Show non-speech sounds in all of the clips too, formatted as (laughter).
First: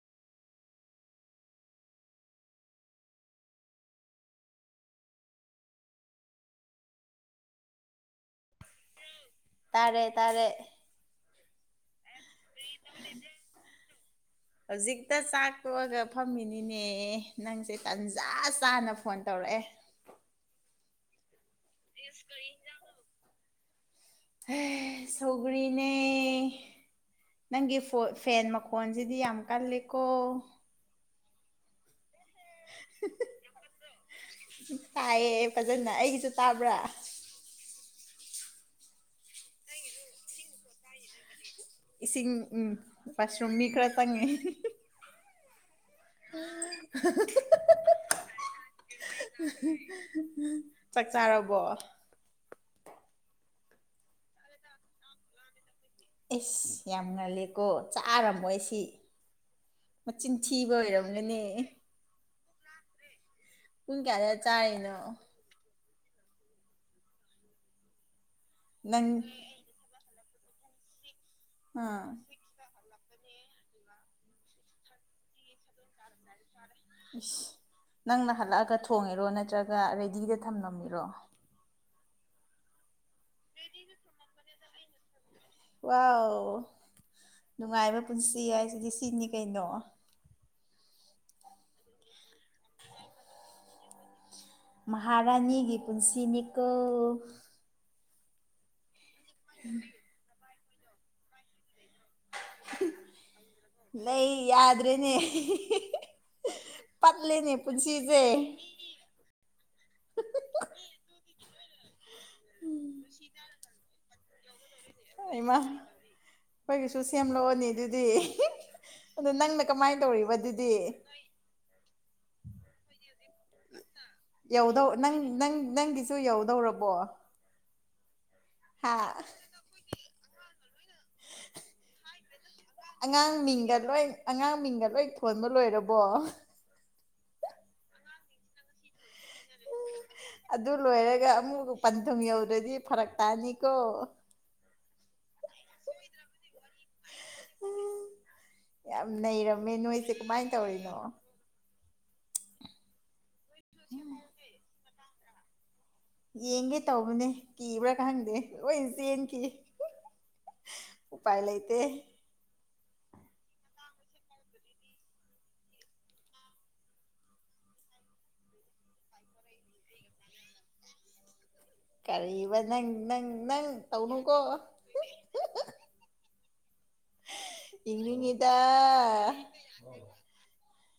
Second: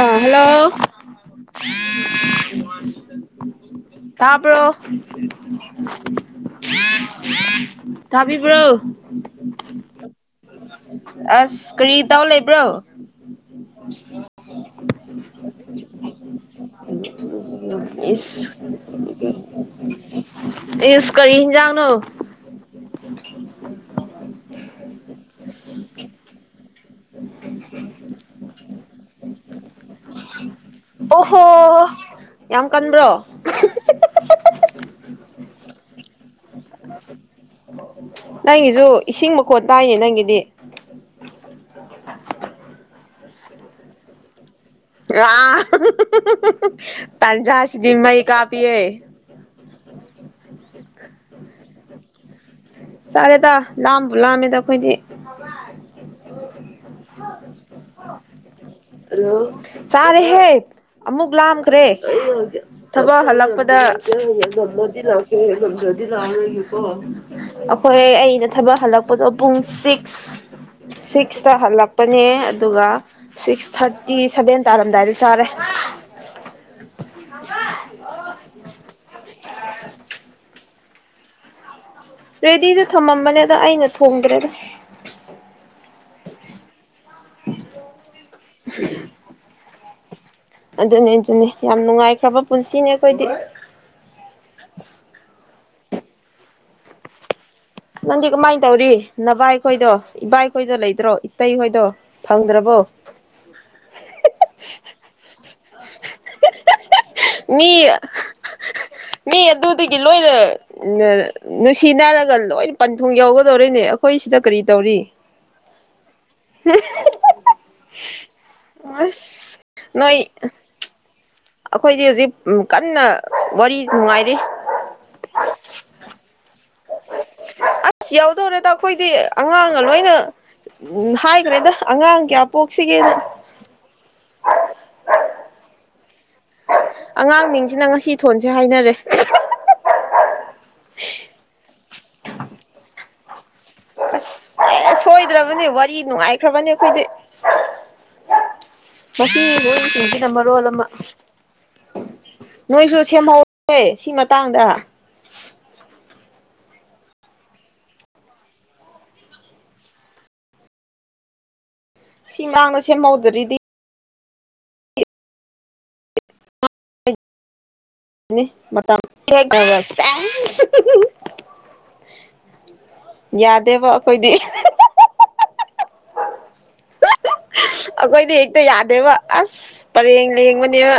ꯑꯥ hello ꯇꯥꯕꯔꯣ ꯇꯥꯕꯤ ꯇꯥꯔꯦ ꯇꯥꯔꯦ ꯑꯁ ꯀꯔꯤ ꯇꯧ ꯂꯩꯕ꯭ꯔꯣ ꯍꯧꯖꯤꯛꯇ ꯆꯥꯛ ꯇꯣꯛꯑꯒ ꯐꯝꯃꯤꯅꯤꯅꯦ ꯏꯁ ꯇꯧꯔꯛ ꯑꯦ ꯌꯁꯀꯔꯤꯖ ꯏꯁ ꯀꯔꯤ (unintelligible) (inaudible) ꯍꯦ ꯁꯧꯒ꯭ꯔꯤꯅꯦ ꯅꯪꯒꯤ ꯐꯦꯟ ꯐꯣꯟꯖꯗꯤ ꯑꯃ ꯀꯥ ꯂꯩꯦꯀꯣ ꯑꯣ ꯍꯣ ꯀꯑ ꯐꯖꯅ ꯍꯆ ꯑ (unintelligible) (inaudible) ꯅꯪꯒꯤꯁꯨ ꯏꯁꯤꯡ ꯃꯈꯣꯠ ꯇꯥꯏꯅꯦ ꯅꯪꯒꯤꯗꯤ ꯏꯁꯤꯡ ꯎꯝ ꯃꯁꯔꯨꯝ ꯃꯤ ꯈꯔ ꯆꯪꯉꯦ ꯄꯖꯁꯤꯗꯤꯃꯏ ꯀꯥ ꯄꯤ ꯆꯥꯛ ꯆꯥꯔꯕꯣ ꯁꯔꯦꯗ ꯂꯕꯨ ꯂꯥꯃꯦꯗꯈꯣꯏꯗꯤ ꯑꯦꯁ ꯌꯥꯝ ꯉꯜꯂꯦꯀꯣ ꯆꯥꯔꯝꯃꯣꯏ ꯑꯩ ꯁꯤ ꯂ ꯃꯆꯤꯟ ꯆꯥꯔꯦꯍꯦ ꯊꯤꯕ ꯑꯃꯨꯛ ꯑꯣꯏꯔꯝꯒꯅꯤ ꯂꯥꯝꯈ꯭ꯔꯦ ꯊꯕꯛ ꯍꯜꯂꯛꯄꯗ ꯄꯨꯡ ꯀꯌꯥꯗ ꯆꯥꯔꯤꯅꯣ ꯉꯃꯗꯤ ꯂꯦꯣ ꯑꯩꯈꯣꯏ ꯑꯩꯅ ꯊꯕꯛ ꯅꯪ ꯍꯜꯂꯛꯄꯗꯣ ꯄꯨꯡ ꯁꯤꯛꯁ ꯁꯤꯛꯁꯇ ꯑꯥ ꯍꯜꯂꯛꯄꯅꯦ ꯑꯗꯨꯒ ꯁꯤꯛꯁ ꯊꯥꯔꯇꯤ ꯁꯚꯦꯟ ꯇꯥꯔꯝꯗꯥꯏꯗꯤ ꯆꯥꯔꯦ ꯏꯁꯁ ꯅꯪꯅ ꯍꯜꯂꯛꯑꯒ ꯊꯣꯡꯉꯤꯔꯣ ꯅꯠꯇ꯭ꯔꯒ ꯔꯦꯗꯤꯗ ꯊꯝꯂꯝꯃꯤꯔꯣ ꯔꯦꯗꯤꯗ ꯊꯝꯃꯝꯕꯅꯦ ꯑꯗ ꯑꯩꯅ ꯊꯣꯡꯗ꯭ꯔꯦꯗ ꯋꯥ ꯅꯨꯡꯉꯥꯏꯕ ꯄꯨꯟꯁꯤ ꯍꯥꯏꯁꯤꯗꯤ ꯁꯤꯅꯤ ꯀꯩꯅꯣ ꯑꯗꯨꯅꯤ ꯑꯗꯨꯅꯤ ꯌꯥꯝ ꯅꯨꯡꯉꯥꯏꯈ꯭ꯔꯕ ꯄꯨꯟꯁꯤꯅꯦ ꯑꯩꯈꯣꯏꯗꯤ ꯃꯍꯥꯔꯥꯅꯤꯒꯤ ꯄꯨꯟꯁꯤ ꯃꯤꯀꯜ ꯅꯪꯗꯤ ꯀꯃꯥꯏꯅ ꯇꯧꯔꯤ ꯅꯚꯏꯈꯣꯏꯗꯣ ꯏꯕꯥꯏꯈꯣꯏꯗꯣ ꯂꯩꯗ꯭ꯔꯣ ꯏꯇꯩꯈꯣꯏꯗꯣ ꯅ ꯌꯥꯗ ꯔꯦꯅꯦ (unintelligible) (inaudible) ꯃꯤ ꯄꯨꯟꯁꯤꯁꯦ ꯃꯤ ꯑꯗꯨꯗꯒꯤ ꯂꯣꯏꯅ ꯅꯨꯡꯁꯤ ꯅꯥꯔꯒ ꯂꯣꯏ ꯄꯟꯊꯨꯡ ꯌꯧꯒꯗꯧꯔꯤꯅꯦ ꯑꯩꯈꯣꯏ ꯁꯤꯗ ꯀꯔꯤ ꯇꯧꯔꯤ ꯑꯩꯃ ꯑꯩꯈꯣꯏꯒꯤꯁꯨ ꯁꯦꯝꯂꯛꯑꯣꯅꯤ ꯑꯗꯨꯗꯤ ꯑꯗ ꯑꯁ ꯅꯪꯅ ꯀꯃꯥꯏꯅ ꯅꯣꯏ ꯇꯧꯔꯤꯕ ꯑꯗꯨꯗꯤ ꯑꯗꯨ ꯑꯩꯈꯣꯏꯗꯤ ꯍꯧꯖꯤꯛ ꯀꯟꯅ ꯋꯥꯔꯤ ꯅꯨꯡꯉꯥꯏꯔꯤ ꯌꯧꯗꯧ ꯅꯪ ꯅꯪ ꯅꯪꯒꯤꯁꯨ ꯌꯧꯗꯧꯔꯕꯣ ꯑꯁ ꯌꯥꯎꯗꯧꯔꯦꯗ ꯍꯥ ꯑꯩꯈꯣꯏꯗꯤ ꯑꯉꯥꯡꯅ ꯂꯣꯏꯅ ꯎꯝ ꯍꯥꯏꯈ꯭ꯔꯦꯗ ꯑꯉꯥꯡ ꯀꯌꯥ ꯄꯣꯛꯁꯤꯒꯦꯅ ꯑꯉꯥꯡ ꯃꯤꯡꯒ ꯂꯣꯏ ꯑꯉꯥꯡ ꯃꯤꯡꯒ ꯂꯣꯏ ꯊꯣꯟꯕ ꯂꯣꯏꯔꯕ (unintelligible) (inaudible) ꯑꯉꯥꯡ ꯃꯤꯁꯤꯅ ꯉꯁꯤ ꯊꯣꯟꯁꯦ ꯍꯥꯏꯅꯔꯦ ꯑꯗꯨ ꯂꯣꯏꯔꯒ ꯑꯃꯨꯛ ꯄꯟꯊꯨꯡ ꯌꯧꯗ꯭ꯔꯗꯤ ꯐꯔꯛ ꯇꯥꯅꯤ ꯑꯁ ꯁꯣꯏꯗ꯭ꯔꯕꯅꯦ ꯋꯥꯔꯤ ꯅꯨꯡꯉꯥꯏꯈ꯭ꯔꯕꯅꯦ ꯑꯩꯈꯣꯏꯗꯤ ꯌꯥꯝ ꯉ ꯅꯩꯔꯝꯃꯦ ꯅꯣꯏꯁꯦ ꯃꯣꯏꯁꯤꯡꯁꯤꯅ ꯀꯃꯥꯏꯅ ꯃꯔꯣꯜ ꯑꯃ ꯇꯧꯔꯤꯅꯣ ꯅꯣꯏꯁꯨ ꯁꯦꯝꯍꯧ ꯑꯦ ꯁꯤ ꯃꯇꯥꯡꯗ ꯌꯦꯡꯒꯦ ꯇꯧꯕꯅꯦ ꯀꯤꯕ꯭ꯔꯥ ꯈꯪꯗꯦ ꯂꯣꯏ ꯆꯦꯟꯈꯤ ꯎꯥꯏ ꯂꯩꯇ ꯁꯤꯃꯥꯡꯅ ꯁꯦꯝꯍꯧꯗ꯭ꯔꯤꯗꯤ ꯃꯇꯝ ꯀꯔꯤꯕ ꯅꯪ ꯅꯪ ꯅꯪ ꯌꯥꯗꯦꯕ ꯇꯧꯅꯨ ꯀꯣ ꯑ (inaudible) ꯑꯩꯈꯣꯏꯗꯤ ꯌꯦꯡꯅꯤꯡꯉꯤꯗ ꯍꯦꯛꯇ ꯌꯥꯗꯦꯕ ꯑꯁ ꯄꯔꯦꯡ ꯂꯦꯡꯕꯅꯦꯕ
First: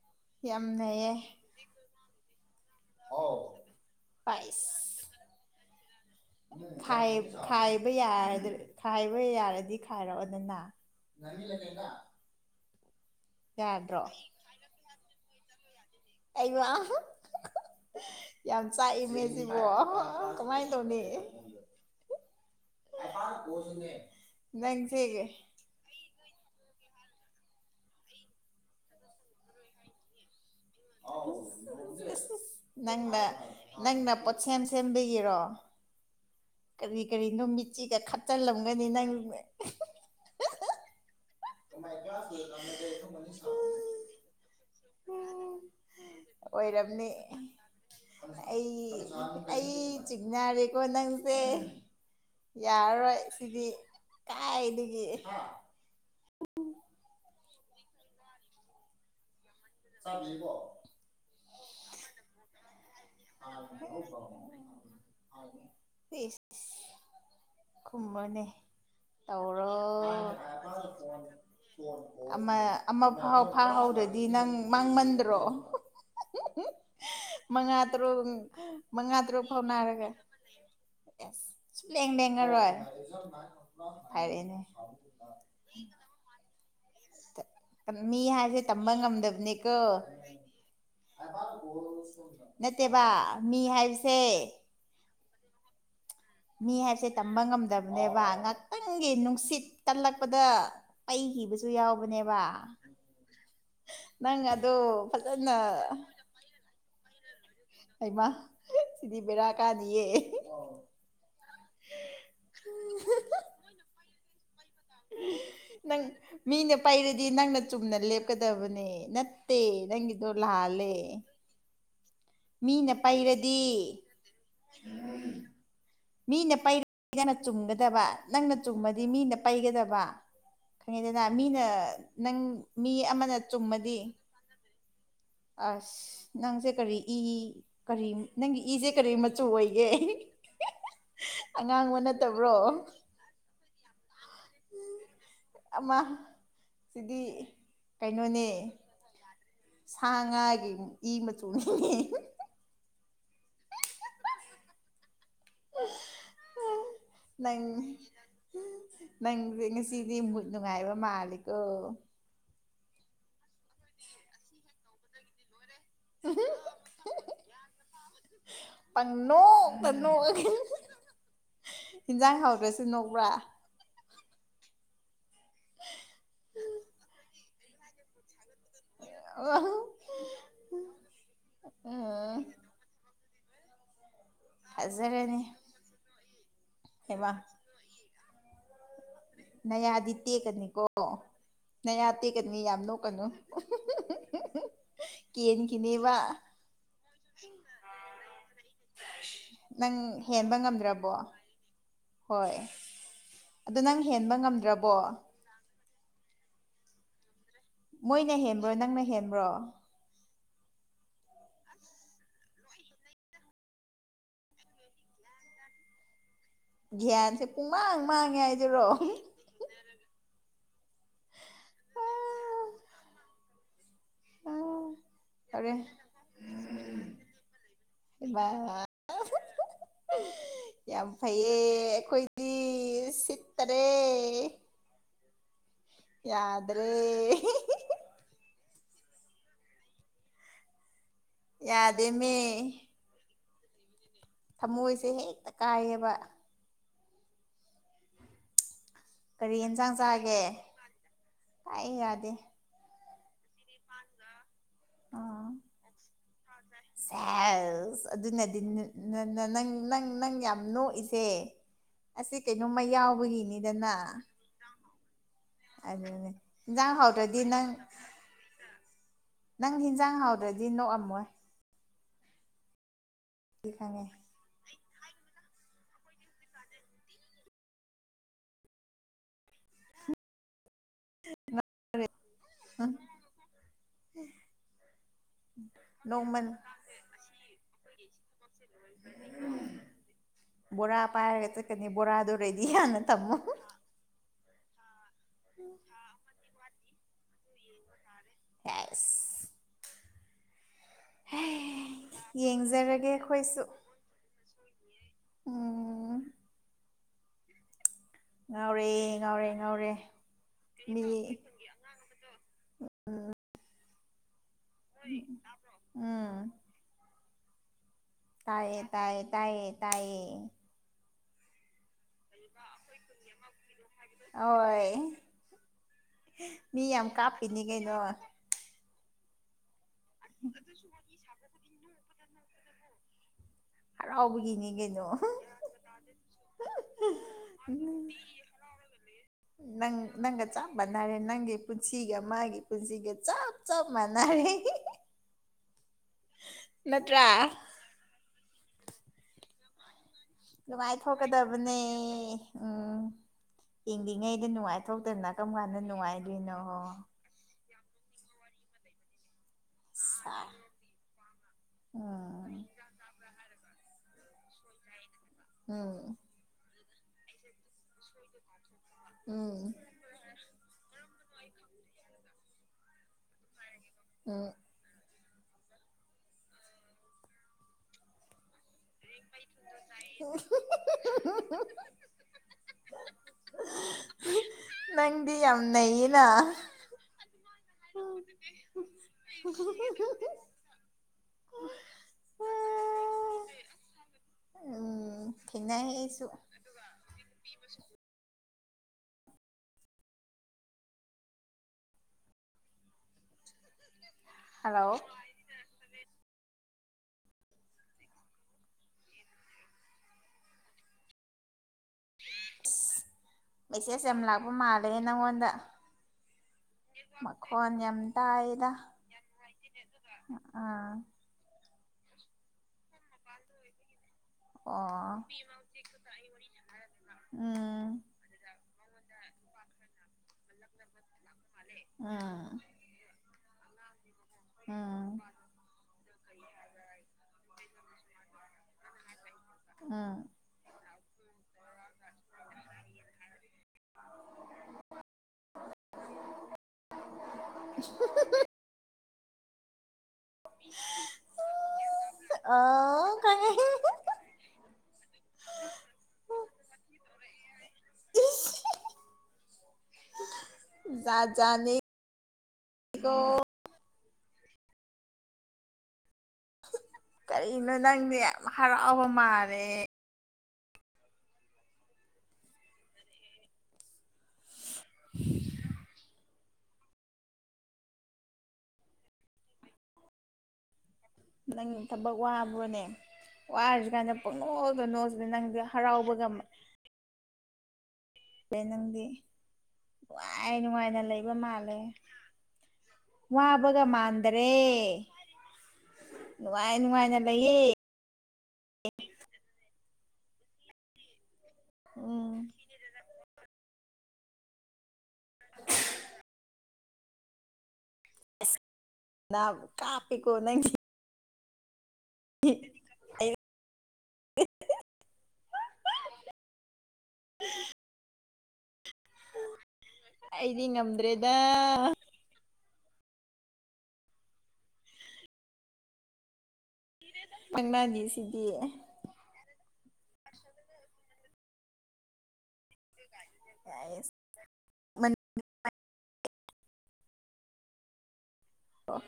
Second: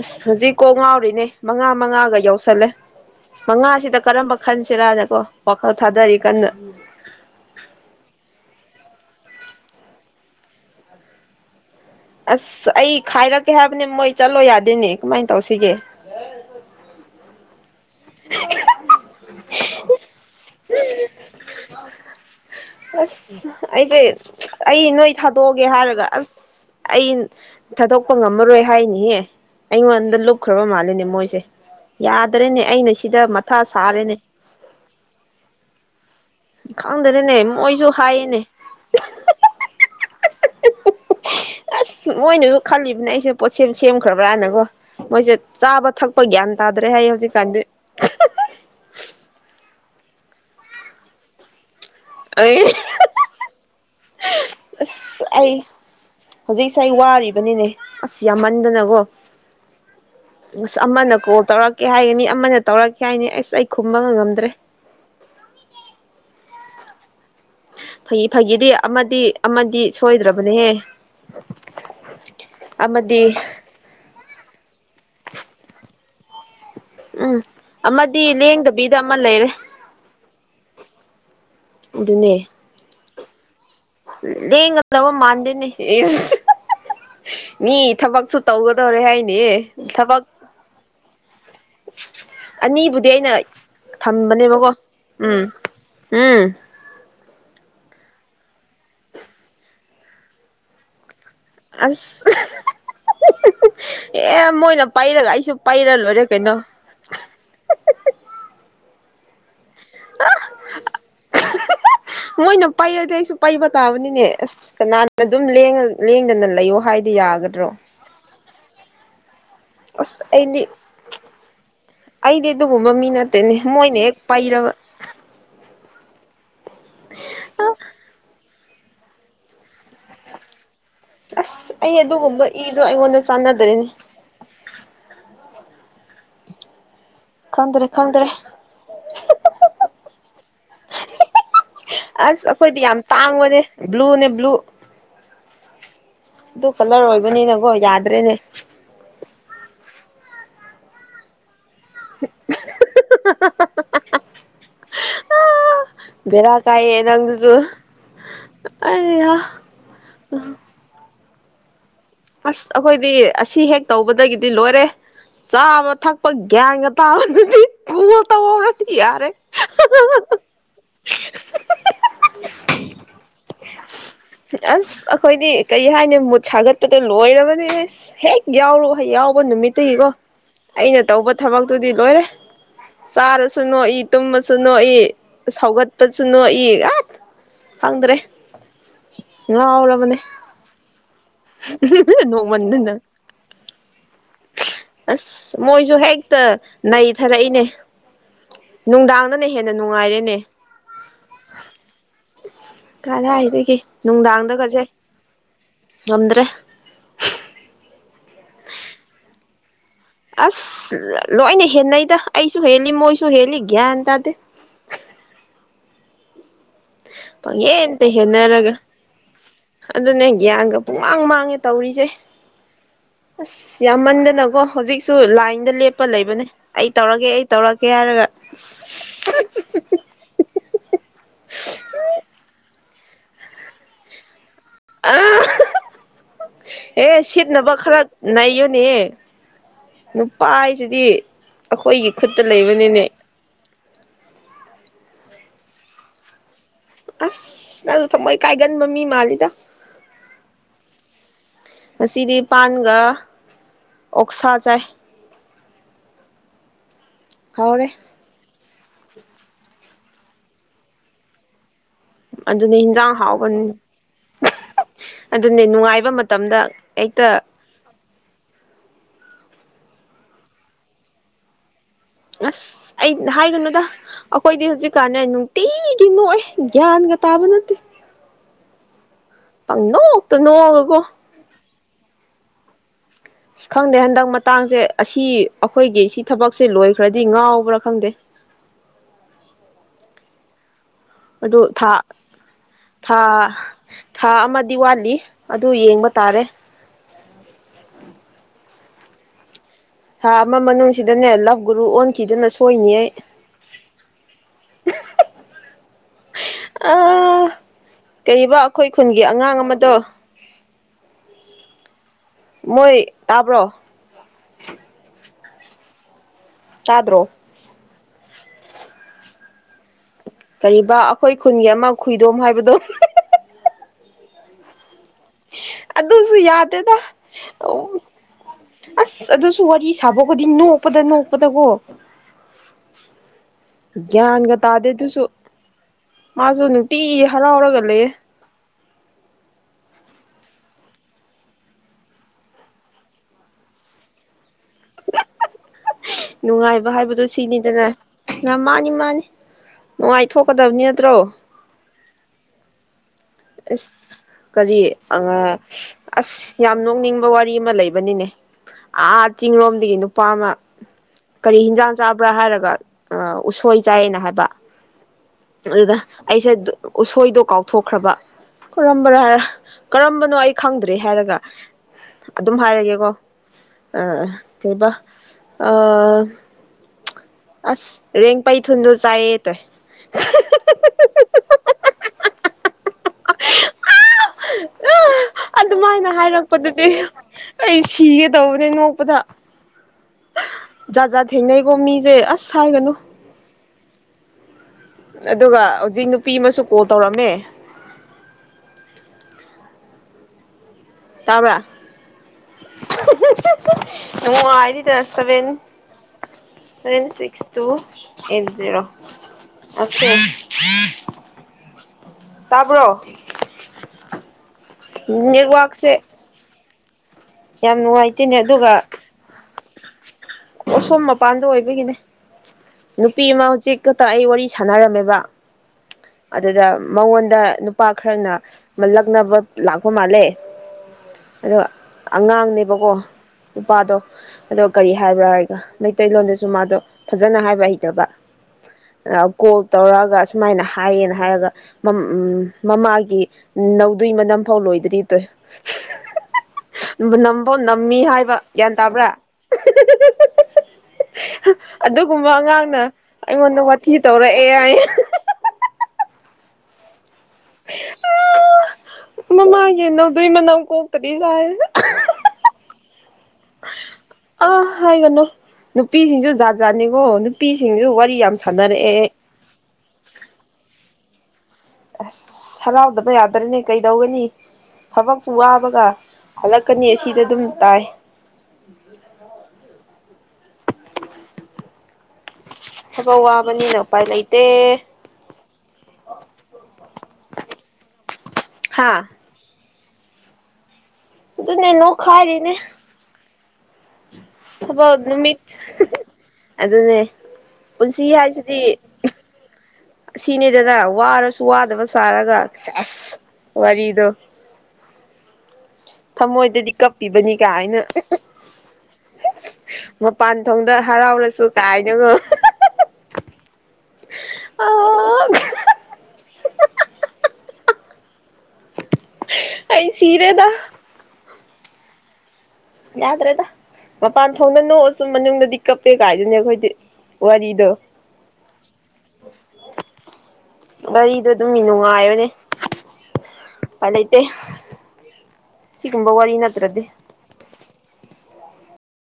ꯑꯁ ꯍꯧꯖꯤꯛ ꯌꯥꯝ ꯀꯣꯛ ꯅꯩꯌꯦ ꯉꯥꯎꯔꯤꯅꯦ ꯃꯉꯥ ꯃꯉꯥꯒ ꯌꯧꯁꯜꯂꯦ ꯃꯉꯥꯁꯤꯗ ꯀꯔꯝꯕ ꯄꯥꯏꯁ ꯈꯟꯁꯤꯔꯥꯅꯀꯣ ꯋꯥꯈꯜ ꯊꯥꯗꯔꯤ ꯀꯟꯅ ꯈꯥꯏ ꯈꯥꯏꯕ ꯌꯥꯔꯗꯤ ꯈꯥꯏꯕ ꯌꯥꯔꯗꯤ ꯈꯥꯏꯔꯛꯑꯣꯗꯅ ꯑꯁ ꯑꯩ ꯈꯥꯏꯔꯛꯀꯦ ꯍꯥꯏꯕꯅꯤ ꯌꯥꯗ꯭ꯔꯣ ꯃꯣꯏ ꯆꯠꯂꯣ ꯌꯥꯗꯦꯅꯦ ꯀꯃꯥꯏꯅ ꯇꯧꯁꯤꯒꯦ ꯑꯋꯥ ꯌꯥꯝ ꯆꯥꯛꯏꯃꯦꯁꯤꯕꯣ ꯀꯃꯥꯏꯅ ꯇꯧꯅꯤ ꯑꯁ ꯑꯩꯁꯦ ꯑꯩ ꯅꯣꯏ ꯅꯪꯁꯦ ꯊꯥꯗꯣꯛꯑꯒꯦ ꯍꯥꯏꯔꯒ ꯑꯁ ꯑꯩ ꯊꯥꯗꯣꯛꯄ ꯉꯝꯃꯔꯣꯏ ꯍꯥꯏꯅꯤꯍꯦ ꯑꯩꯉꯣꯟꯗꯨꯞ ꯀꯈ꯭ꯔꯕ ꯃꯥꯜꯂꯤꯅꯦ ꯃꯣꯏꯁꯦ ꯌꯥꯗ꯭ꯔꯦꯅꯦ ꯑꯩꯅ ꯅꯪꯅ ꯁꯤꯗ ꯃꯊꯥ ꯅꯪꯅ ꯁꯥꯔꯦꯅꯦ ꯄꯣꯠꯁ ꯁꯦꯝꯕꯤꯒꯤꯔꯣ ꯀꯔꯤ ꯀꯔꯤ ꯈꯪꯗ꯭ꯔꯦꯅꯦ ꯃꯣꯏꯁꯨ ꯅꯨꯃꯤꯠꯁꯤꯒ ꯍꯥꯏꯌꯦꯅꯦ ꯈꯠꯆꯜꯂꯝꯒꯅꯤ ꯅꯪ ꯑꯁ ꯃꯣꯏꯅꯁꯨ ꯈꯜꯂꯤꯕꯅꯦ ꯑꯩꯁꯦ ꯄꯣꯠꯁ ꯁꯦꯝꯈ꯭ꯔꯕ꯭ꯔꯥꯅꯒꯣ ꯃꯣꯏꯁꯦ ꯆꯥꯕ ꯊꯛꯄ ꯒ꯭ꯌꯥꯟ ꯇꯥꯗ꯭ꯔꯦ ꯑꯣꯏꯔꯝꯅꯤ ꯍꯥꯏꯌꯦ ꯍꯧꯖꯤꯛꯀꯥꯟꯗꯤ ꯑꯩ ꯑꯩ ꯆꯤꯡꯅꯔꯦꯀꯣ ꯅꯪꯁꯦ ꯑꯩ ꯌꯥꯔꯔꯣꯏ ꯁꯤꯗꯤ ꯀꯥꯏꯗꯒꯤ ꯍꯧꯖꯤꯛ ꯁꯥꯏ ꯋꯥ ꯅꯦ ꯑꯁ ꯌꯥꯝꯃꯟꯗꯅꯀꯣ ꯑ ꯑꯃꯅ ꯀꯣꯜ ꯇꯧꯔꯛ ꯀꯦ ꯍꯥꯏꯒꯅꯤ ꯑꯃꯅ ꯇꯧꯔꯛꯀꯦ ꯍꯥꯏꯅꯤ ꯑꯁ ꯑꯩ ꯈꯨꯝꯕ ꯉꯝꯗ꯭ꯔꯦ ꯁ ꯐ ꯐꯩꯒꯤꯗꯤ ꯑꯃꯗꯤ ꯑꯃꯗꯤ ꯇꯧꯔꯣ ꯁꯣꯏꯗ꯭ꯔꯕꯅꯦꯍꯦ ꯑꯃ ꯑꯃꯥꯎ ꯑꯃꯗꯤ ꯐꯥꯎꯍꯧꯗꯗꯤ ꯅꯪ ꯃꯥꯡꯃꯟꯗ꯭ꯔꯣ ꯎꯝ ꯃꯉꯥ ꯑꯃꯗꯤ ꯄꯨꯡ ꯂꯦꯡꯗꯕꯤꯗ ꯑꯃ ꯃꯉꯥ ꯇꯔꯨꯛ ꯂꯩꯔꯦ ꯐꯥꯎ ꯅꯥꯔꯒ ꯑꯦꯁ ꯁꯨꯡ ꯂꯦꯡ ꯂꯦꯡꯉꯔꯣꯏ (inaudible) ꯍꯥꯏꯔꯛꯑꯦꯅꯦ ꯂꯩ ꯉꯗꯕ ꯃꯥꯥꯟꯗꯅꯦ ꯃꯤ ꯊꯕꯛꯁꯨ ꯍꯥꯏꯁꯦ ꯇꯝꯕ ꯇꯧꯒꯗꯧꯔꯦ ꯍꯥꯏꯅꯤ ꯉꯝꯗꯕꯅꯤꯀꯣ ꯊꯕꯛ ꯅꯠꯇꯦꯕ ꯑꯅꯤꯕꯨꯗꯤ ꯑꯩꯅ ꯃꯤ ꯍꯥꯏꯕꯁꯦ ꯊꯝꯕꯅꯦꯕꯀꯣ ꯎꯝ ꯎꯝ ꯃꯤ ꯍꯥꯏꯕꯁꯦ ꯇꯝꯕ ꯉꯝꯗꯕꯅꯦꯕ ꯉꯍꯥꯛꯇꯪꯒꯤ ꯅꯨꯡꯁꯤꯠ ꯇꯜꯂꯛꯄꯗ ꯑꯩꯩ ꯍꯤꯕꯁꯨ ꯑꯁ ꯌꯥꯎꯕꯅꯦꯕ ꯅꯪ ꯑꯦ ꯑꯗꯣ ꯃꯣꯏꯅ ꯄꯥꯏꯔꯒ ꯑꯩꯁꯨ ꯐꯖꯅ ꯄꯥꯏꯔ ꯂꯣꯏꯔꯦ ꯀꯩꯅꯣ ꯑꯩꯃ ꯁꯤꯗꯤꯕꯔꯥ ꯃꯣꯏꯅ ꯄꯩꯔꯗꯤ ꯑꯩꯁꯨ ꯄꯩꯕ ꯇꯥꯕꯅꯤꯅꯦ ꯑꯁ ꯀꯅꯥꯅ ꯑꯗꯨꯝ ꯅꯪ ꯂꯦꯡꯗꯅ ꯃꯤꯅ ꯂꯩꯌꯣ ꯍꯥꯏꯗꯤ ꯄꯥꯏꯔꯗꯤ ꯅꯪꯅ ꯌꯥꯒꯗ꯭ꯔꯣ ꯆꯨꯝꯅ ꯂꯦꯞꯀꯗꯕꯅꯦ ꯑꯁ ꯅꯪꯗꯔ ꯑꯩꯗꯤ ꯂꯂꯦ ꯑꯩꯗꯤ ꯑꯗꯨꯒꯨꯝꯕ ꯃꯤ ꯅꯠꯇꯦꯅꯦ ꯃꯣꯏꯅ ꯍꯦꯛ ꯄꯥꯏꯔꯕ ꯃꯤꯅ ꯄꯩꯗꯅ ꯆꯨꯝꯒꯗꯕ ꯅꯪꯅ ꯆꯨꯝꯃꯗꯤ ꯃꯤꯅ ꯄꯩꯒꯗꯕ ꯈꯪꯉꯦꯗꯅ ꯃꯤꯅ ꯑꯁ ꯑꯩ ꯅꯪ ꯑꯗꯨꯒꯨꯝꯕ ꯏꯗꯣ ꯃꯤ ꯑꯩꯉꯣꯟꯗ ꯑꯃꯅ ꯆꯥꯟꯅꯗ꯭ꯔꯦꯅꯦ ꯆꯨꯝꯃꯗꯤ ꯑꯁ ꯅꯪꯁꯦ ꯀꯔꯤ ꯏ ꯈꯪꯗ꯭ꯔꯦ ꯀꯔꯤ ꯈꯪꯗ꯭ꯔꯦ ꯅꯪꯒꯤ ꯏꯁꯁꯦ ꯀꯔꯤ ꯃꯆꯨ ꯑꯣꯏꯒꯦ ꯑꯉꯥꯡꯕ ꯑꯁ ꯅꯠꯇꯕ꯭ꯔꯣ ꯑꯩꯈꯣꯏꯗꯤ ꯌꯥꯝ ꯇꯥꯡꯕꯅꯦ ꯕ꯭ꯂꯨꯅꯦ ꯕ꯭ꯂꯨ ꯑꯃ ꯑꯗꯨ ꯀꯂꯔ ꯁꯤꯗꯤ ꯑꯣꯏꯕꯅꯤꯅꯀꯣ ꯌꯥꯗ꯭ꯔꯦꯅꯦ ꯀꯩꯅꯣꯅꯦ ꯁꯥ ꯉꯥꯒꯤ ꯏ ꯃꯆꯨꯅꯤ (inaudible) ꯕꯤꯔ ꯀꯥꯏ ꯅꯪ ꯑꯩꯍꯥ ꯅꯪꯁꯦ ꯉꯁꯤꯗꯤꯦ ꯃꯨꯠ ꯅꯨꯡꯉꯥꯏꯕ ꯃꯥꯂꯦ ꯑ ꯑꯁ ꯑꯩꯈꯣꯏꯗꯤ ꯑꯁꯤ ꯍꯦꯛ ꯇꯧꯕꯗꯒꯤꯗꯤ ꯂꯣꯏꯔꯦ ꯆꯥꯕ ꯊꯛꯄ ꯒ꯭ꯌꯥꯟꯒ ꯇꯥꯕꯗꯗꯤ ꯀ ꯇꯧꯍꯧꯔꯗꯤ ꯌꯥꯔꯦ ꯄꯪꯅꯣꯛꯇ ꯍꯦ ꯅꯣꯛꯑꯒ ꯍꯦ ꯍꯤꯟꯖꯥꯡ ꯍꯥꯎꯗ꯭ꯔꯁꯨ ꯅꯣꯛꯕꯄ꯭ꯔꯥ ꯑꯁ ꯑꯩꯈꯣꯏꯗꯤ ꯀꯔꯤ ꯍꯥꯏꯅꯤ ꯃꯨꯠ ꯁꯥꯒꯠꯄꯗ ꯂꯣꯏꯔꯕꯅꯤ ꯑꯁ ꯍꯦꯛ ꯌꯥꯎꯔꯣ ꯍꯩ ꯌꯥꯎꯕ ꯎꯝ ꯅꯨꯃꯤꯠꯇꯒꯤꯀꯣ ꯑꯩꯅ ꯇꯧꯕ ꯊꯕꯛꯇꯨꯗꯤ ꯂꯣꯏꯔꯦ ꯆꯥꯔꯁꯨ ꯅꯣꯛꯏ ꯇꯨꯝꯃꯁꯨ ꯅꯣꯛꯏ ꯐꯖꯔꯅꯤ ꯁꯧꯒꯠꯄꯁꯨ ꯅꯣꯛꯏ ꯏ ꯑꯥ ꯍꯩꯃꯥ ꯈꯪꯗ꯭ꯔꯦ ꯅꯌꯥꯗꯤ ꯉꯥꯎꯔꯕꯅꯦ ꯇꯦꯛ ꯀꯅꯤꯀꯣ ꯅꯌꯥ ꯇꯦꯛ ꯀꯅꯤ ꯌꯥꯝ ꯅꯣꯡꯃꯟꯗꯅ ꯅꯣꯛꯀꯅꯨ ꯑꯁ ꯃꯣꯏꯁꯨ ꯀꯦꯟꯈꯤꯅꯦꯕ ꯍꯦꯛꯇ ꯅꯩꯊꯔꯛꯏꯅꯦ ꯅꯨꯡꯗꯥꯡꯗꯅ ꯍꯦꯟꯅ ꯅꯪ ꯅꯨꯡꯉꯥꯏꯔꯦꯅꯦ ꯍꯦꯟꯕ ꯉꯝꯗ꯭ꯔꯕꯣ ꯍꯣꯏ ꯑꯗꯨ ꯀꯗꯥꯏꯗꯒꯤ ꯅꯪ ꯍꯦꯟꯕ ꯅꯨꯡꯗꯥꯡꯗꯒꯁꯦ ꯉꯝꯗ꯭ꯔꯕꯣ ꯉꯝꯗ꯭ꯔꯦ ꯃꯣꯏꯅ ꯍꯦꯟꯕ꯭ꯔꯣ ꯅꯪꯅ ꯍꯦꯟꯕ꯭ꯔꯣ ꯑꯁ ꯂ ꯂꯣꯏꯅ ꯍꯦꯟꯅꯩꯗ ꯑꯩꯁꯨ ꯍꯦꯜꯂꯤ ꯃꯣꯏꯁꯨ ꯍꯦꯜꯂꯤ ꯒ꯭ꯌꯥꯟ ꯇꯥꯗꯦ ꯍꯥ ꯒ꯭ꯌꯥꯟꯁꯦ ꯄꯨꯡꯃꯥꯡ ꯄꯪꯍꯦꯟꯇ ꯃꯥꯡꯉꯦ ꯍꯦꯟꯅꯔꯒ ꯍꯥꯏꯁꯤꯔꯣ ꯑꯗꯨꯅꯦ ꯒ꯭ꯌꯥꯟꯒ ꯄꯨꯡꯃꯥꯡ ꯃꯥꯡꯉꯦ ꯇꯧꯔꯤꯖꯦ ꯑꯁ ꯌꯥꯝꯃꯟꯗꯅꯀꯣ ꯍꯧꯖꯤꯛꯁꯨ ꯂꯥꯏꯟꯗ ꯍꯣꯔꯦꯟ ꯂꯦꯞꯄ ꯂꯩꯕꯅꯦ ꯑꯩ ꯇꯧꯔꯒꯦ ꯑꯩ ꯇꯧꯔꯛꯀꯦ ꯍꯥꯏꯔꯒ ꯍꯥ ꯍꯥ ꯌꯥꯝ ꯐꯩꯌꯦ ꯑꯩꯈꯣꯏꯗꯤ ꯁꯤꯠꯇ꯭ꯔꯦ ꯍꯥ ꯍꯦ ꯌꯥꯗ꯭ꯔꯦ ꯁꯤꯠ ꯅꯕ ꯈꯔ ꯅꯩꯌꯨ ꯅꯤꯌꯦ ꯅꯨꯄꯥ ꯍꯥꯏꯁꯤꯗꯤ ꯑꯩꯈꯣꯏꯒꯤ ꯌꯥꯗꯦꯃꯤ ꯈꯨꯠꯇ ꯂꯩꯕꯅꯤꯅꯦ ꯃꯣꯏꯁꯦ ꯍꯦꯛꯇ ꯀꯥꯏꯌꯦꯕ ꯑꯁ ꯅꯪꯗꯨ ꯊꯃꫭꯏ ꯀꯥꯏꯒꯟ ꯃꯤ ꯃꯥꯜꯂꯤꯗ ꯀꯔꯤ ꯌꯦꯟꯁꯥꯡ ꯆꯥꯒꯦ ꯀꯥꯏ ꯌꯥꯗꯦ ꯉꯁꯤꯗꯤ ꯄꯥꯟꯒ ꯑꯣꯛꯁꯥ ꯆꯥꯏ ꯍ ꯍꯥꯎꯔꯦ ꯑꯗꯨ ꯑꯗꯨ ꯅꯗꯤ ꯅ ꯅ ꯅꯪ ꯅꯪ ꯅꯪ ꯌꯥꯝ ꯅꯣꯛꯏꯁꯦ ꯑꯁꯤ ꯑꯗꯨꯅꯦ ꯀꯩꯅꯣꯝꯃ ꯍꯤꯟꯖꯥꯡ ꯍꯥꯎꯕ ꯌꯥꯎꯕꯒꯤꯅꯤꯗꯅ ꯑꯗꯨꯅꯦ ꯅꯨꯡꯉꯥꯏꯕ ꯑꯗꯨꯅꯦ ꯃꯇꯝꯗ ꯍꯤꯟꯖꯥꯡ ꯍꯦꯛꯇ ꯍꯥꯎꯗ꯭ꯔꯗꯤ ꯅꯪ ꯅꯪ ꯍꯤꯟꯖꯥꯡ ꯍꯥꯎꯗ꯭ꯔꯗꯤ ꯅꯣꯛꯑꯝꯃꯣꯏ ꯑꯁ ꯑꯩꯅ ꯑꯩ ꯍꯥꯏꯒꯅꯨꯗ ꯈꯪꯉꯦ ꯑꯩꯈꯣꯏꯗꯤ ꯍꯧꯖꯤꯛ ꯀꯥꯅꯦ ꯅꯨꯡꯇꯤꯒꯤ ꯅꯣꯛꯑꯦ ꯒ꯭ꯌꯥꯟꯒ ꯇꯥꯕ ꯅꯠꯇꯦ ꯄꯪꯅꯣꯛꯇ ꯅꯣꯛꯑꯒ ꯀꫭ ꯐꯔꯦ ꯑ ꯈꯪꯗꯦ ꯍꯟꯗꯛ ꯃꯇꯥꯡꯁꯦ ꯑꯁꯤ ꯑꯩꯈꯣꯏꯒꯤ ꯁꯤ ꯅꯣꯡꯃꯟ ꯊꯕꯛꯁꯦ ꯂꯣꯏꯈ꯭ꯔꯗꯤ ꯉꯥꯎꯕ꯭ꯔꯥ ꯈꯪꯗꯦ ꯎꯝ ꯕꯣꯔꯥ ꯄꯥꯏꯔꯒ ꯑꯗꯨ ꯆꯠꯀꯅꯤ ꯊꯥ ꯕꯣꯔꯥꯗꫭꯔꯦꯗꯤ ꯍꯟꯅ ꯊꯝꯃꯣ ꯗꯤ ꯋꯥꯠꯂꯤ ꯑꯗꯨ ꯌꯦꯡꯕ ꯇꯥꯔꯦ ꯑꯦꯁ ꯊꯥ ꯑꯃ ꯃꯅꯨꯡꯁꯤꯗꯅꯦ ꯂꯞ ꯒꯨꯔꯨ ꯑꯣꯟꯈꯤꯗꯅ ꯁꯣꯏꯅꯤ ꯌꯦꯡꯖꯔꯒꯦ ꯑꯩ ꯍꯥ ꯑꯣ ꯑꯥ.. ꯉꯥꯎ꯭ꯔꯦ ꯉꯥꯎ꯭ꯔꯦ ꯉꯥꯎ꯭ꯔꯦ ꯃꯤꯗꯤ ꯃꯣꯏ ꯇꯥꯕ꯭ꯔꯣ ꯎꯝ ꯇꯥꯗ꯭ꯔꯣ ꯇꯥꯏꯌꯦ ꯇꯥꯏꯌꯦ ꯇꯥꯏꯌꯦ ꯇꯥꯥꯏꯌꯦ ꯀꯩꯕꯥ ꯑꯩꯈꯣꯏ ꯈꯨꯟꯒꯤ ꯑꯃ ꯈꯨꯏꯗꯣꯝ ꯍꯥꯏꯕꯗꯣ ꯍꯥ ꯍꯥ ꯍꯣꯏ ꯑꯗꯨꯁꯨ ꯃꯤ ꯌꯥꯗꯦꯗ ꯌꯥꯝ ꯀꯥꯞꯄꯤꯅꯤ ꯀꯩꯅꯣ ꯑꯁ ꯑꯗꯨꯁꯨ ꯋꯥꯔꯤ ꯊꯕ ꯀꯣꯗꯤ ꯅ ꯎꯄꯗ ꯅ ꯎꯄꯗ ꯀꯣ ꯟꯒ ꯍꯔꯥꯎꯕꯒꯤꯅꯤ ꯀꯩꯅꯣ ꯇꯥꯗꯦꯗꯨꯁꯨ ꯃꯥꯁꯨ ꯅꯨꯡꯇꯤ ꯍꯔꯥꯎꯔꯒ ꯂꯩ ꯎꯝ ꯅꯪ ꯅꯪꯒ ꯆꯞ ꯃꯥꯟꯅꯔꯦ ꯅꯪꯒꯤ ꯄꯨꯟꯁꯤꯒ ꯃꯥꯒꯤ ꯄꯨꯟꯁꯤꯒ ꯆꯞ ꯆꯞ ꯃꯥꯟꯅꯔꯦ (unintelligible) ꯅꯨꯡꯉꯥꯏꯕ ꯍꯥꯏꯕꯗꯣ ꯅꯠꯇ꯭ꯔꯥ ꯁꯤꯅꯤꯗꯅ ꯌꯥꯝ ꯃꯥꯅꯤ ꯃꯥꯅꯤ ꯅꯨꯡꯉꯥꯏꯊꯣꯛꯀꯗꯕꯅꯤ ꯅꯠꯇ꯭ꯔꯣ ꯅꯨꯡꯉꯥꯏꯊꯣꯛꯀꯗꯕꯅꯦ ꯎꯝ ꯑꯦꯁ ꯍꯤꯡꯂꯤꯉꯩꯗ ꯀꯔꯤ ꯑ ꯅꯨꯡꯉꯥꯏꯊꯣꯛꯇꯅ ꯀꯔꯝ ꯀꯥꯟꯗ ꯑꯁ ꯅꯨꯡꯉꯥꯏꯗꯣꯏꯅꯣ ꯌꯥꯝ ꯅꯣꯛꯅꯤꯡꯕ ꯋꯥ ꯑꯃ ꯂꯩꯕꯅꯤꯅꯦ ꯑ ꯆꯤꯡꯔꯣꯝꯗꯒꯤ ꯅꯨꯄꯥ ꯁꯥꯏ ꯑꯃ ꯀꯔꯤ ꯍꯤꯟꯖꯥꯡ ꯆꯥꯕ꯭ꯔꯥ ꯎꯝ ꯍꯥꯏꯔꯒ ꯎꯁꯣꯏ ꯆꯥꯏꯌꯦꯅ ꯍꯥꯏꯕ ꯑꯗꯨꯗ ꯎꯝ ꯑꯩꯁꯦ ꯎꯁꯣꯏꯗꯣ ꯀꯥꯎꯊꯣꯛꯈ꯭ꯔꯕ ꯀꯔꯝꯕꯅꯣ ꯍꯥꯏ ꯎꯝ ꯀꯔꯝꯕꯅꯣ ꯑꯩ ꯈꯪꯗ꯭ꯔꯦ ꯍꯥꯏꯔ ꯑꯗꯨꯝ ꯍꯥꯏꯔꯒꯦꯀꯣ ꯎꯝ ꯀꯩꯕ ꯑ ꯑꯁ ꯔꯦꯡꯦꯡ ꯄꯏ ꯊꯗ ꯆꯥꯏꯌꯦ ꯇꯦ (inaudible) ꯑ ꯃꯗꯤ ꯌꯥ ꯑꯗꯨꯃꯥꯏꯅ ꯍꯥꯏꯔꯛꯄꯗꯗꯤ ꯑꯩ ꯁꯤꯒꯗꯧꯕꯅꯦ ꯅꯣꯛꯄꯗ ꯌꯥꯥꯖꯥ ꯊꯦꯡꯅꯩ ꯀꯃꯤꯖꯦ ꯑꯁ ꯆꯥꯏꯒꯅꯨ ꯎꯝ ꯑꯗꯨꯒ ꯊꯦꯡꯅꯩ ꯍꯧꯖꯤꯛ ꯑꯩꯁꯨ ꯅꯨꯄꯤ ꯑꯃꯁꯨ ꯀꯣꯜ ꯇꯧꯔꯝꯃꯦ ꯇꯥꯕ ꯎ ꯍꯜꯂꯣ ꯍꯥꯏꯔꯤꯗꯁꯕꯦꯟ seven six two eight zero ꯑꯆꯥ ꯇꯕꯣ ꯃꯦꯁꯦꯖ ꯌꯥꯝ ꯂꯥꯛꯄ ꯃꯥꯜꯂꯦ ꯅꯪꯉꯣꯟꯗ ꯀꯣꯛꯁꯦ ꯃꯈꯣꯟ ꯌꯥꯝ ꯅꯨꯡꯉꯥꯏꯇꯦꯅꯦ ꯇꯥꯏꯗ ꯑꯗꯨꯒ ꯑꯥ ꯑꯁꯣꯝ ꯃꯄꯥꯟꯗ ꯑꯣꯏꯕꯒꯤꯅꯦ ꯅꯨꯄꯤ ꯑꯃ ꯍꯧꯖꯤꯛ ꯈꯛꯇ ꯑꯩ ꯋꯥꯔꯤ ꯑꯣ ꯁꯥꯟꯅꯔꯝꯃꯦꯕ ꯑꯗꯨꯗ ꯃꯉꯣꯟꯗ ꯎꯝ ꯅꯨꯄꯥ ꯈꯔꯅ ꯃꯜꯂꯛꯅꯕ ꯂꯥꯛꯄ ꯃꯥꯜꯂꯦ ꯑꯗꯣ ꯎꯝ ꯑꯉꯥꯡꯅꯦꯕꯀꯣ ꯅꯨꯄꯥꯗꯣ ꯑꯗꯣ ꯀꯔꯤ ꯎꯝ ꯍꯥꯏꯕ꯭ꯔꯥ ꯍꯥꯏꯒ ꯃꯩꯇꯩꯂꯣꯟꯗꯁꯨ ꯃꯥꯗꯣ ꯐꯖꯅ ꯍꯥꯏꯕ ꯍꯩꯇꯕ ꯀꯣꯜ ꯎꯝ ꯇꯧꯔꯛꯑꯒ ꯁꯨꯃꯥꯏꯅ ꯍꯥꯏꯌꯦꯅ ꯍꯥꯏꯔꯒ ꯎ ꯃꯃꯥꯒꯤ ꯅꯧꯗꯣꯏ ꯃꯅꯝꯐꯥꯎ ꯂꯣꯏꯗ꯭ꯔꯤ ꯅꯐꯝ ꯅꯝꯃꯤ ꯍꯥꯏꯕ ꯒ꯭ꯌꯥꯟ ꯇꯥꯕ꯭ꯔꯥ (inaudible) (inaudible) ꯑꯗꯨꯒꯨꯝꯕ ꯑꯉꯥꯡꯅ ꯑꯣ ꯈꯪꯉꯦ ꯑꯩꯉꯣꯟꯗ ꯋꯥꯊꯤ ꯇꯧꯔꯛꯑꯦ ꯍꯥꯏ (inaudible) ꯃꯃꯥꯡꯒꯤ ꯌꯦꯅꯗꯏ ꯃꯅꯥ ꯀꯣꯛꯇꯗꯤ ꯁꯥꯔ ꯗ ꯑ ꯍꯥꯏꯒꯅꯣ ꯅꯨꯄꯤꯁꯤꯡ ꯖꯥꯅꯤꯀꯣ ꯀꯔꯤꯅꯣ ꯅꯨꯄꯤꯁꯤꯡꯁꯨ ꯋꯥꯔꯤ ꯅꯪꯗꯤ ꯌꯥꯝ ꯁꯥꯟꯅꯔꯛꯑꯦ ꯍꯔꯥꯎꯕ ꯃꯥꯜꯂꯦ ꯑꯁ ꯍꯔꯥꯎꯗꯕ ꯌꯥꯗ꯭ꯔꯅꯦ ꯀꯩꯗꯧꯒꯅꯤ ꯊꯕꯛꯁꯨ ꯋꯥꯕꯒ ꯍꯜꯂꯛꯀꯅꯤ ꯑꯁꯤꯗ ꯑꯗꯨꯝ ꯇꯥꯏ ꯅꯪ ꯊꯕꯛ ꯋꯥꯕ꯭ꯔꯣꯅꯦ ꯊꯕꯛ ꯋꯥꯕꯅꯤꯅ ꯋꯥꯁꯤ ꯎꯄꯥꯏ ꯀꯥꯏꯗ ꯂꯩꯇꯦ ꯄꯣꯛꯉꯣꯗꯅꯣꯁꯤꯗꯤ ꯅꯪꯗꯤ ꯍꯔꯥꯎꯕ ꯉꯝꯃꯦ ꯂꯦ ꯍꯥ ꯅꯪꯗꯤ ꯅꯨꯉꯥꯏ ꯅꯨꯡꯉꯥꯏꯅ ꯂꯩꯕ ꯗꯨꯅꯦ ꯃꯥꯜꯂꯦ ꯅꯣꯛꯈꯥꯏꯔꯤꯅꯦ ꯋꯥꯕꯒ ꯃꯥꯟꯗꯔꯦ ꯊꯕꯛ ꯅꯨꯃꯤꯠ ꯍꯍ ꯅꯨꯡꯉꯥꯏ ꯑꯗꯨꯅꯦ ꯅꯨꯡꯉꯥꯏꯅ ꯂꯩꯌꯦ ꯄꯨꯟꯁꯤ ꯍꯥꯏꯁꯤꯗꯤ ꯑꯁꯤꯅꯦꯗꯅ ꯋꯥꯔꯁꯨ ꯋꯥꯗꯕ ꯎꯝ ꯁꯥꯔꯒ ꯁꯦꯁ ꯋꯥꯔꯤꯗꯣ ꯊꯃꯣꯏꯗꯗꯤ ꯀꯞꯄꯤꯕꯅꯤ ꯀꯥꯏꯅ ꯑꯁ ꯅꯥꯕ ꯀꯥꯞꯄꯦꯀꯣ ꯃꯄꯥꯟ ꯊꯣꯡꯗ ꯍꯔꯥꯎꯔꯁꯨ ꯀꯥꯏꯅꯀꯣ ꯑꯟꯏꯟꯇꯦꯜꯂꯤꯖꯦꯕꯜ ꯑꯟꯏꯟꯇꯦꯜꯂꯤꯖꯦꯕꯜ ꯑꯩ ꯁꯤꯔꯦꯗ ꯗꯦ ꯌꯥꯗ꯭ꯔꯦꯗ ꯃꯄꯥꯟ ꯊꯣꯡꯗ ꯅꯣꯛꯑꯁꯨꯨ ꯃꯅꯨꯡꯗꯗꯤ ꯀꯞꯄꯦ ꯀꯥꯏꯗꯨꯅꯦ ꯑꯩꯈꯣꯏꯗꯤ ꯋꯥꯔꯤꯗꯣ ꯄꯪꯃꯅꯤꯁꯤꯗꯤ ꯋꯥꯔꯤꯗꯣ ꯑꯗꯨꯝꯗꯤ ꯅꯨꯡꯉꯥꯏꯕꯅꯦ ꯎꯄꯥꯏ ꯂꯩꯇꯦ ꯁꯤꯒꯨꯝꯕ ꯋꯥꯔꯤ ꯅꯠꯇ꯭ꯔꯗꯤ ꯑꯣ